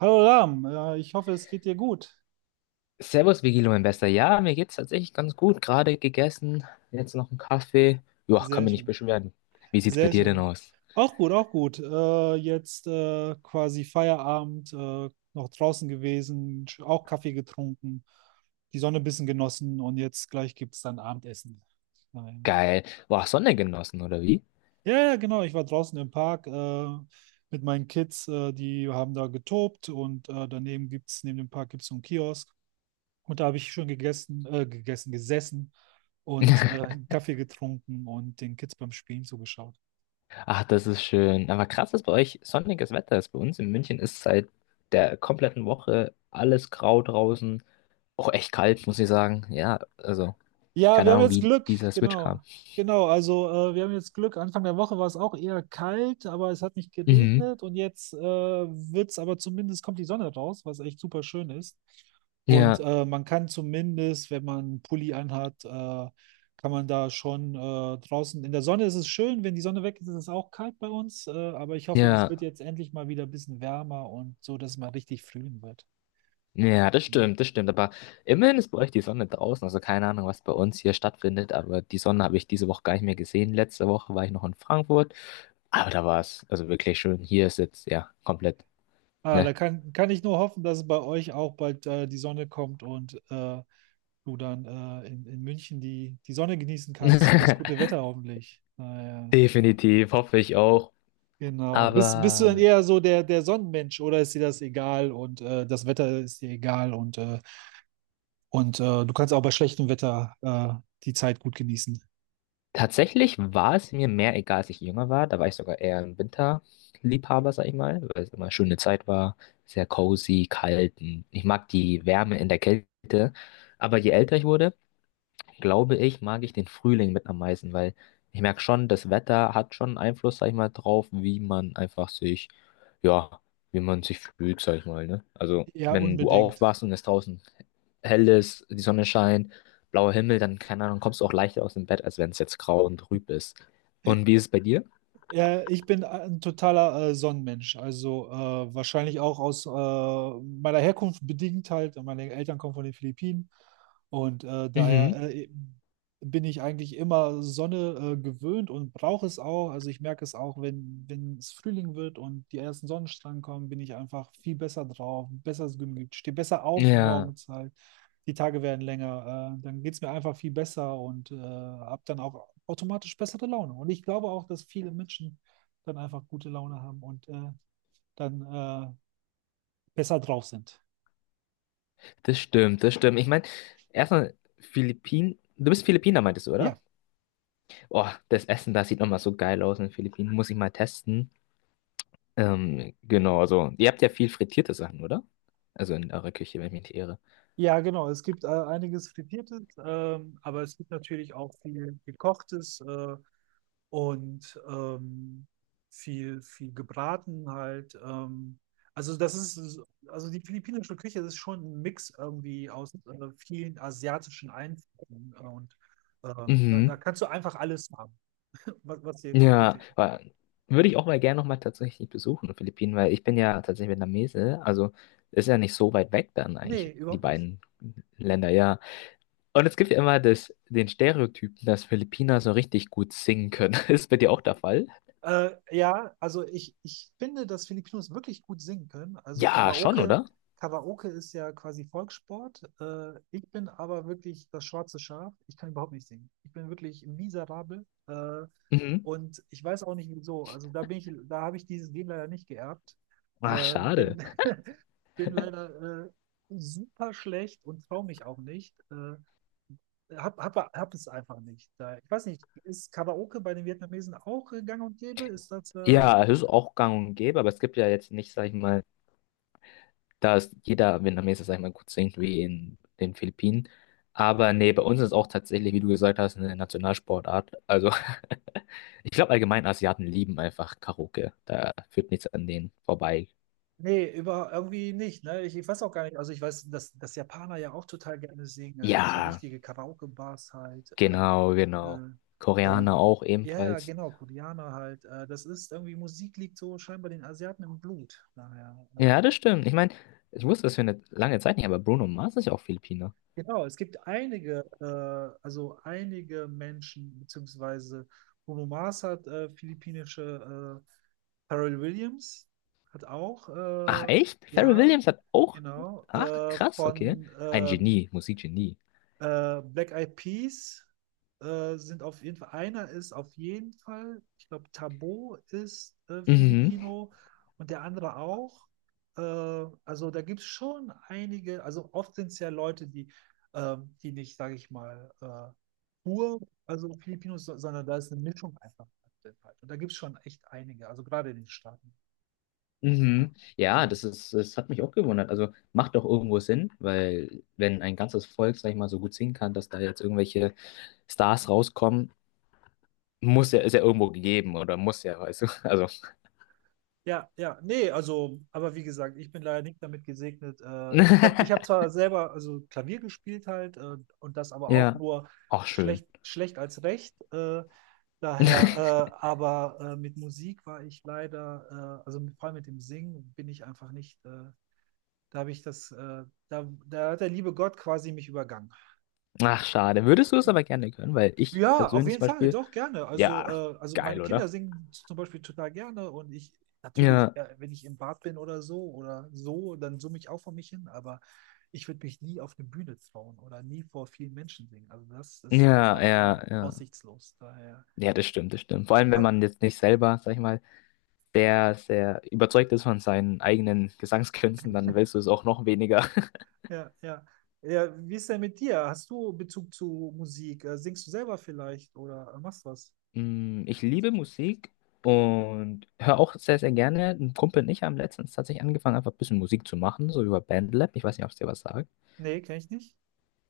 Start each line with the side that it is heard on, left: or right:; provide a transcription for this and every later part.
right: Hallo Ram, ich hoffe, es geht dir gut.
left: Servus, Vigilo, mein Bester. Ja, mir geht's tatsächlich ganz gut. Gerade gegessen, jetzt noch einen Kaffee. Ja, kann
right: Sehr
left: mich nicht
right: schön,
left: beschweren. Wie sieht's bei
right: sehr
left: dir denn
right: schön.
left: aus?
right: Auch gut, auch gut. Jetzt quasi Feierabend, noch draußen gewesen, auch Kaffee getrunken, die Sonne ein bisschen genossen und jetzt gleich gibt es dann Abendessen. Nein.
left: Geil. Boah, Sonne genossen, oder wie?
right: Ja, ja, genau. Ich war draußen im Park mit meinen Kids, die haben da getobt und neben dem Park gibt es so einen Kiosk. Und da habe ich schön gesessen und Kaffee getrunken und den Kids beim Spielen zugeschaut.
left: Ach, das ist schön. Aber krass, dass bei euch sonniges Wetter ist. Bei uns in München ist seit der kompletten Woche alles grau draußen. Auch echt kalt, muss ich sagen. Ja, also,
right: Ja,
left: keine
right: wir haben
left: Ahnung,
right: jetzt
left: wie
right: Glück,
left: dieser Switch
right: genau.
left: kam.
right: Genau, also wir haben jetzt Glück. Anfang der Woche war es auch eher kalt, aber es hat nicht
left: Mhm.
right: geregnet und jetzt wird aber zumindest kommt die Sonne raus, was echt super schön ist. Und
left: Ja,
right: man kann zumindest, wenn man einen Pulli anhat, kann man da schon draußen. In der Sonne ist es schön, wenn die Sonne weg ist, ist es auch kalt bei uns. Aber ich hoffe, es
left: ja.
right: wird jetzt endlich mal wieder ein bisschen wärmer und so, dass es mal richtig früh wird.
left: Ja, das
right: Hm.
left: stimmt, das stimmt. Aber immerhin ist bei euch die Sonne draußen. Also keine Ahnung, was bei uns hier stattfindet. Aber die Sonne habe ich diese Woche gar nicht mehr gesehen. Letzte Woche war ich noch in Frankfurt. Aber da war es also wirklich schön. Hier ist jetzt, ja, komplett,
right: Ah,
left: ne?
right: kann ich nur hoffen, dass bei euch auch bald die Sonne kommt und du dann in München die Sonne genießen kannst und das gute Wetter hoffentlich. Naja,
left: Definitiv, hoffe ich auch.
right: genau. Bist du dann
left: Aber
right: eher so der Sonnenmensch oder ist dir das egal und das Wetter ist dir egal und du kannst auch bei schlechtem Wetter die Zeit gut genießen?
left: tatsächlich war es mir mehr egal, als ich jünger war. Da war ich sogar eher ein Winterliebhaber, sag ich mal, weil es immer eine schöne Zeit war. Sehr cozy, kalt. Und ich mag die Wärme in der Kälte. Aber je älter ich wurde, glaube ich, mag ich den Frühling mit am meisten, weil ich merke schon, das Wetter hat schon Einfluss, sag ich mal, drauf, wie man einfach sich, ja, wie man sich fühlt, sag ich mal, ne? Also,
right: Ja,
left: wenn du
right: unbedingt.
left: aufwachst und es draußen hell ist, die Sonne scheint, blauer Himmel, dann, keine Ahnung, kommst du auch leichter aus dem Bett, als wenn es jetzt grau und trüb ist. Und wie ist es bei dir?
right: Ja, ich bin ein totaler Sonnenmensch. Also wahrscheinlich auch aus meiner Herkunft bedingt halt. Meine Eltern kommen von den Philippinen und äh,
left: Mhm.
right: daher äh, bin ich eigentlich immer Sonne gewöhnt und brauche es auch. Also ich merke es auch, wenn es Frühling wird und die ersten Sonnenstrahlen kommen, bin ich einfach viel besser drauf, besser gemütlich, stehe besser auf
left: Ja,
right: morgens halt. Die Tage werden länger, dann geht es mir einfach viel besser und habe dann auch automatisch bessere Laune. Und ich glaube auch, dass viele Menschen dann einfach gute Laune haben und dann besser drauf sind.
left: das stimmt, das stimmt. Ich meine, erstmal Philippinen. Du bist Philippiner, meintest du,
right: Ja.
left: oder? Oh, das Essen da sieht nochmal so geil aus in den Philippinen. Muss ich mal testen. Genau, also ihr habt ja viel frittierte Sachen, oder? Also in eurer Küche, wenn ich mich nicht irre.
right: Ja, genau. Es gibt einiges Frittiertes, aber es gibt natürlich auch viel Gekochtes und viel, viel gebraten halt. Also das ist, also die philippinische Küche ist schon ein Mix irgendwie aus vielen asiatischen Einflüssen. Äh, da, da
left: Mhm.
right: kannst du einfach alles haben, was dir
left: Ja,
right: gefällt.
left: aber würde ich auch mal gerne nochmal tatsächlich besuchen, die Philippinen, weil ich bin ja tatsächlich Vietnamese, also ist ja nicht so weit weg dann eigentlich,
right: Nee,
left: die
right: überhaupt nicht.
left: beiden Länder, ja. Und es gibt ja immer das, den Stereotyp, dass Philippiner so richtig gut singen können. Ist bei dir auch der Fall?
right: Ja, also ich finde, dass Filipinos wirklich gut singen können. Also
left: Ja, schon,
right: Karaoke,
left: oder?
right: Karaoke ist ja quasi Volkssport. Ich bin aber wirklich das schwarze Schaf. Ich kann überhaupt nicht singen. Ich bin wirklich miserabel.
left: Mhm.
right: Und ich weiß auch nicht wieso. Also da habe ich dieses Gen leider nicht geerbt.
left: Ach,
right: Äh,
left: schade.
right: bin, bin leider super schlecht und traue mich auch nicht. Hab es einfach nicht. Da, ich weiß nicht, ist Karaoke bei den Vietnamesen auch gang und gäbe? Ist das. Äh,
left: Ja, es ist auch gang und gäbe, aber es gibt ja jetzt nicht, sag ich mal, da ist jeder Vietnameser, sag ich mal, gut singt wie in den Philippinen. Aber nee, bei uns ist es auch tatsächlich, wie du gesagt hast, eine Nationalsportart. Also ich glaube allgemein, Asiaten lieben einfach Karaoke. Da führt nichts an denen vorbei.
right: nee, über, irgendwie nicht. Ne? Ich weiß auch gar nicht. Also, ich weiß, dass Japaner ja auch total gerne singen. Da gibt es ja
left: Ja,
right: richtige Karaoke-Bars halt.
left: genau, genau.
right: Äh,
left: Koreaner
right: und
left: auch
right: ja, ja,
left: ebenfalls.
right: genau, Koreaner halt. Das ist irgendwie, Musik liegt so scheinbar den Asiaten im Blut. Daher.
left: Ja, das stimmt. Ich meine, ich wusste das für eine lange Zeit nicht, aber Bruno Mars ist ja auch Philippiner.
right: Genau, es gibt einige, also einige Menschen, beziehungsweise. Bruno Mars hat philippinische Pharrell Williams hat auch,
left: Ach, echt? Pharrell
right: ja,
left: Williams hat auch.
right: genau,
left: Ach,
right: äh,
left: krass, okay.
right: von
left: Ein
right: äh,
left: Genie, Musikgenie.
right: äh, Black Eyed Peas sind auf jeden Fall, einer ist auf jeden Fall, ich glaube, Tabo ist
left: Mhm.
right: Filipino und der andere auch. Äh, also da gibt es schon einige, also oft sind es ja Leute, die die nicht, sage ich mal, pur, also Filipinos, sondern da ist eine Mischung einfach. Drin halt. Und da gibt es schon echt einige, also gerade in den Staaten. Ja,
left: Mhm. Ja,
right: ähm,
left: das ist, das hat mich auch gewundert. Also macht doch irgendwo Sinn, weil wenn ein ganzes Volk, sag ich mal, so gut singen kann, dass da jetzt irgendwelche Stars rauskommen, muss ja, ist ja irgendwo gegeben oder muss ja, weißt du. Also.
right: ja, ja, nee, also, aber wie gesagt, ich bin leider nicht damit gesegnet. Ich habe ich hab zwar selber also Klavier gespielt halt und das aber auch
left: Ja,
right: nur
left: auch schön.
right: schlecht als recht. Äh, daher, äh, aber äh, mit Musik war ich leider, also vor allem mit dem Singen bin ich einfach nicht, da habe ich das, da, da hat der liebe Gott quasi mich übergangen.
left: Ach, schade. Würdest du es aber gerne können, weil ich
right: Ja, auf
left: persönlich zum
right: jeden Fall,
left: Beispiel,
right: doch, gerne. Also,
left: ja,
right: äh, also meine
left: geil,
right: Kinder
left: oder?
right: singen zum Beispiel total gerne und ich natürlich,
left: Ja,
right: wenn ich im Bad bin oder so, dann summe ich auch vor mich hin, aber ich würde mich nie auf eine Bühne trauen oder nie vor vielen Menschen singen. Also das ist
left: ja,
right: einfach
left: ja, ja.
right: aussichtslos. Daher.
left: Ja, das stimmt, das stimmt. Vor allem, wenn
right: Ah,
left: man jetzt nicht selber, sag ich mal, sehr, sehr überzeugt ist von seinen eigenen Gesangskünsten, dann willst du es auch noch weniger.
right: ja, ja. Ja, wie ist denn mit dir? Hast du Bezug zu Musik? Singst du selber vielleicht oder machst was?
left: Ich liebe Musik und höre auch sehr, sehr gerne. Ein Kumpel und ich haben letztens tatsächlich angefangen, einfach ein bisschen Musik zu machen, so über Bandlab. Ich weiß nicht, ob es dir was sagt.
right: Nee, kenne ich nicht.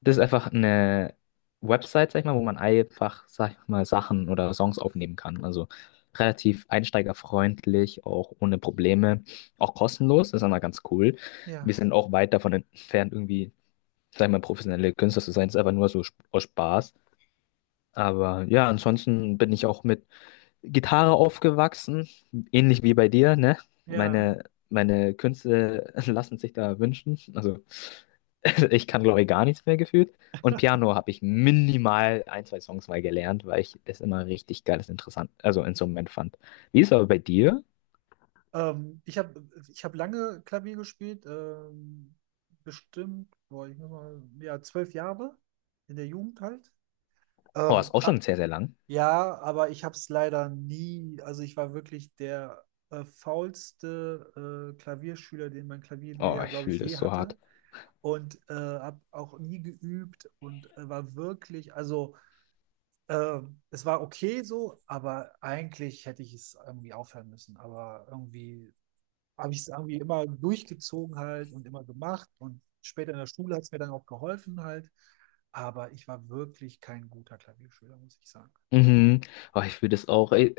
left: Das ist einfach eine Website, sag ich mal, wo man einfach, sag ich mal, Sachen oder Songs aufnehmen kann. Also relativ einsteigerfreundlich, auch ohne Probleme, auch kostenlos. Das ist immer ganz cool. Wir
right: Ja,
left: sind auch weit davon entfernt, irgendwie sag ich mal, professionelle Künstler zu sein, ist einfach nur so aus Spaß. Aber ja, ansonsten bin ich auch mit Gitarre aufgewachsen, ähnlich wie bei dir, ne?
right: ja.
left: Meine, meine Künste lassen sich da wünschen. Also ich kann, glaube ich, gar nichts mehr gefühlt. Und Piano habe ich minimal ein, zwei Songs mal gelernt, weil ich das immer richtig geiles, interessant, also Instrument fand. Wie ist es aber bei dir?
right: Ich habe ich hab lange Klavier gespielt, bestimmt, boah, ich muss mal, ja, 12 Jahre in der Jugend halt.
left: Oh,
right: Ähm,
left: ist auch
right: ah,
left: schon sehr, sehr lang.
right: ja, aber ich habe es leider nie, also ich war wirklich der faulste Klavierschüler, den mein
left: Oh,
right: Klavierlehrer,
left: ich
right: glaube ich,
left: fühle das
right: je
left: so hart.
right: hatte. Und habe auch nie geübt und war wirklich, es war okay so, aber eigentlich hätte ich es irgendwie aufhören müssen. Aber irgendwie habe ich es irgendwie immer durchgezogen halt und immer gemacht. Und später in der Schule hat es mir dann auch geholfen halt. Aber ich war wirklich kein guter Klavierschüler, muss ich sagen.
left: Mhm. Oh, ich fühle das auch. Ey,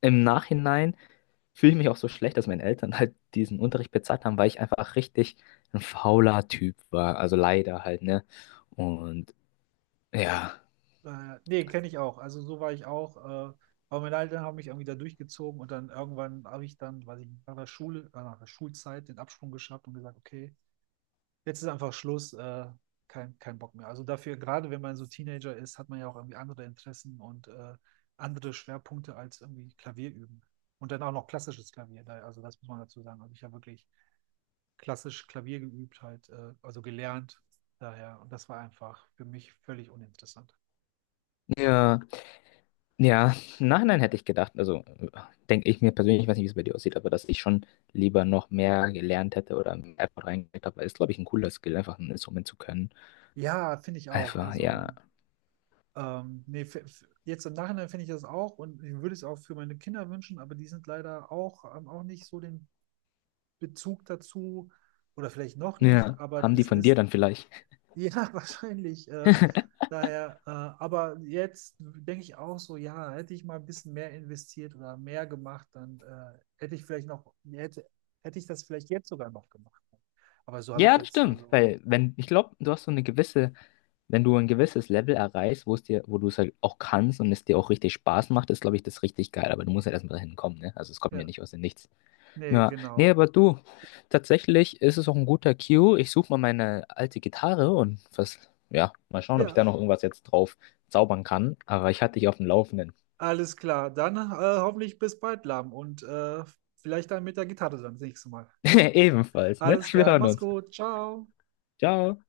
left: im Nachhinein fühle ich mich auch so schlecht, dass meine Eltern halt diesen Unterricht bezahlt haben, weil ich einfach richtig ein fauler Typ war. Also leider halt, ne? Und ja,
right: Naja. Nee, kenne ich auch. Also so war ich auch. Aber meine Eltern haben mich irgendwie da durchgezogen und dann irgendwann habe ich dann, weiß ich, nicht, nach der Schule, nach der Schulzeit den Absprung geschafft und gesagt, okay, jetzt ist einfach Schluss, kein Bock mehr. Also dafür, gerade wenn man so Teenager ist, hat man ja auch irgendwie andere Interessen und andere Schwerpunkte als irgendwie Klavier üben. Und dann auch noch klassisches Klavier. Also das muss man dazu sagen. Also ich habe wirklich klassisch Klavier geübt, halt, also gelernt daher. Und das war einfach für mich völlig uninteressant.
left: ja, ja, im Nachhinein hätte ich gedacht, also denke ich mir persönlich, ich weiß nicht, wie es bei dir aussieht, aber dass ich schon lieber noch mehr gelernt hätte oder mehr Effort reingesteckt habe, weil es, glaube ich, ein cooler Skill, einfach ein Instrument zu können.
right: Ja, finde ich auch.
left: Einfach, ja.
right: Jetzt im Nachhinein finde ich das auch und ich würde es auch für meine Kinder wünschen, aber die sind leider auch, haben auch nicht so den Bezug dazu oder vielleicht noch nicht,
left: Ja.
right: aber
left: Haben die
right: es
left: von dir
right: ist
left: dann vielleicht?
right: ja wahrscheinlich daher. Aber jetzt denke ich auch so, ja, hätte ich mal ein bisschen mehr investiert oder mehr gemacht, dann hätte ich das vielleicht jetzt sogar noch gemacht. Aber so habe ich
left: Ja, das
right: jetzt,
left: stimmt.
right: also,
left: Weil, wenn, ich glaube, du hast so eine gewisse, wenn du ein gewisses Level erreichst, wo es dir, wo du es halt auch kannst und es dir auch richtig Spaß macht, ist, glaube ich, das richtig geil. Aber du musst halt erstmal dahin kommen, ne? Also es kommt ja
right: ja,
left: nicht aus dem Nichts.
right: nee,
left: Ja. Nee,
right: genau.
left: aber du, tatsächlich ist es auch ein guter Cue. Ich suche mal meine alte Gitarre und was, ja, mal schauen, ob ich
right: Ja,
left: da noch irgendwas jetzt drauf zaubern kann. Aber ich hatte dich auf dem Laufenden.
right: alles klar. Dann hoffentlich bis bald, Lam. Und vielleicht dann mit der Gitarre dann das nächste Mal.
left: Ebenfalls, ne?
right: Alles
left: Wir
right: klar,
left: hören
right: mach's
left: uns.
right: gut. Ciao.
left: Ciao.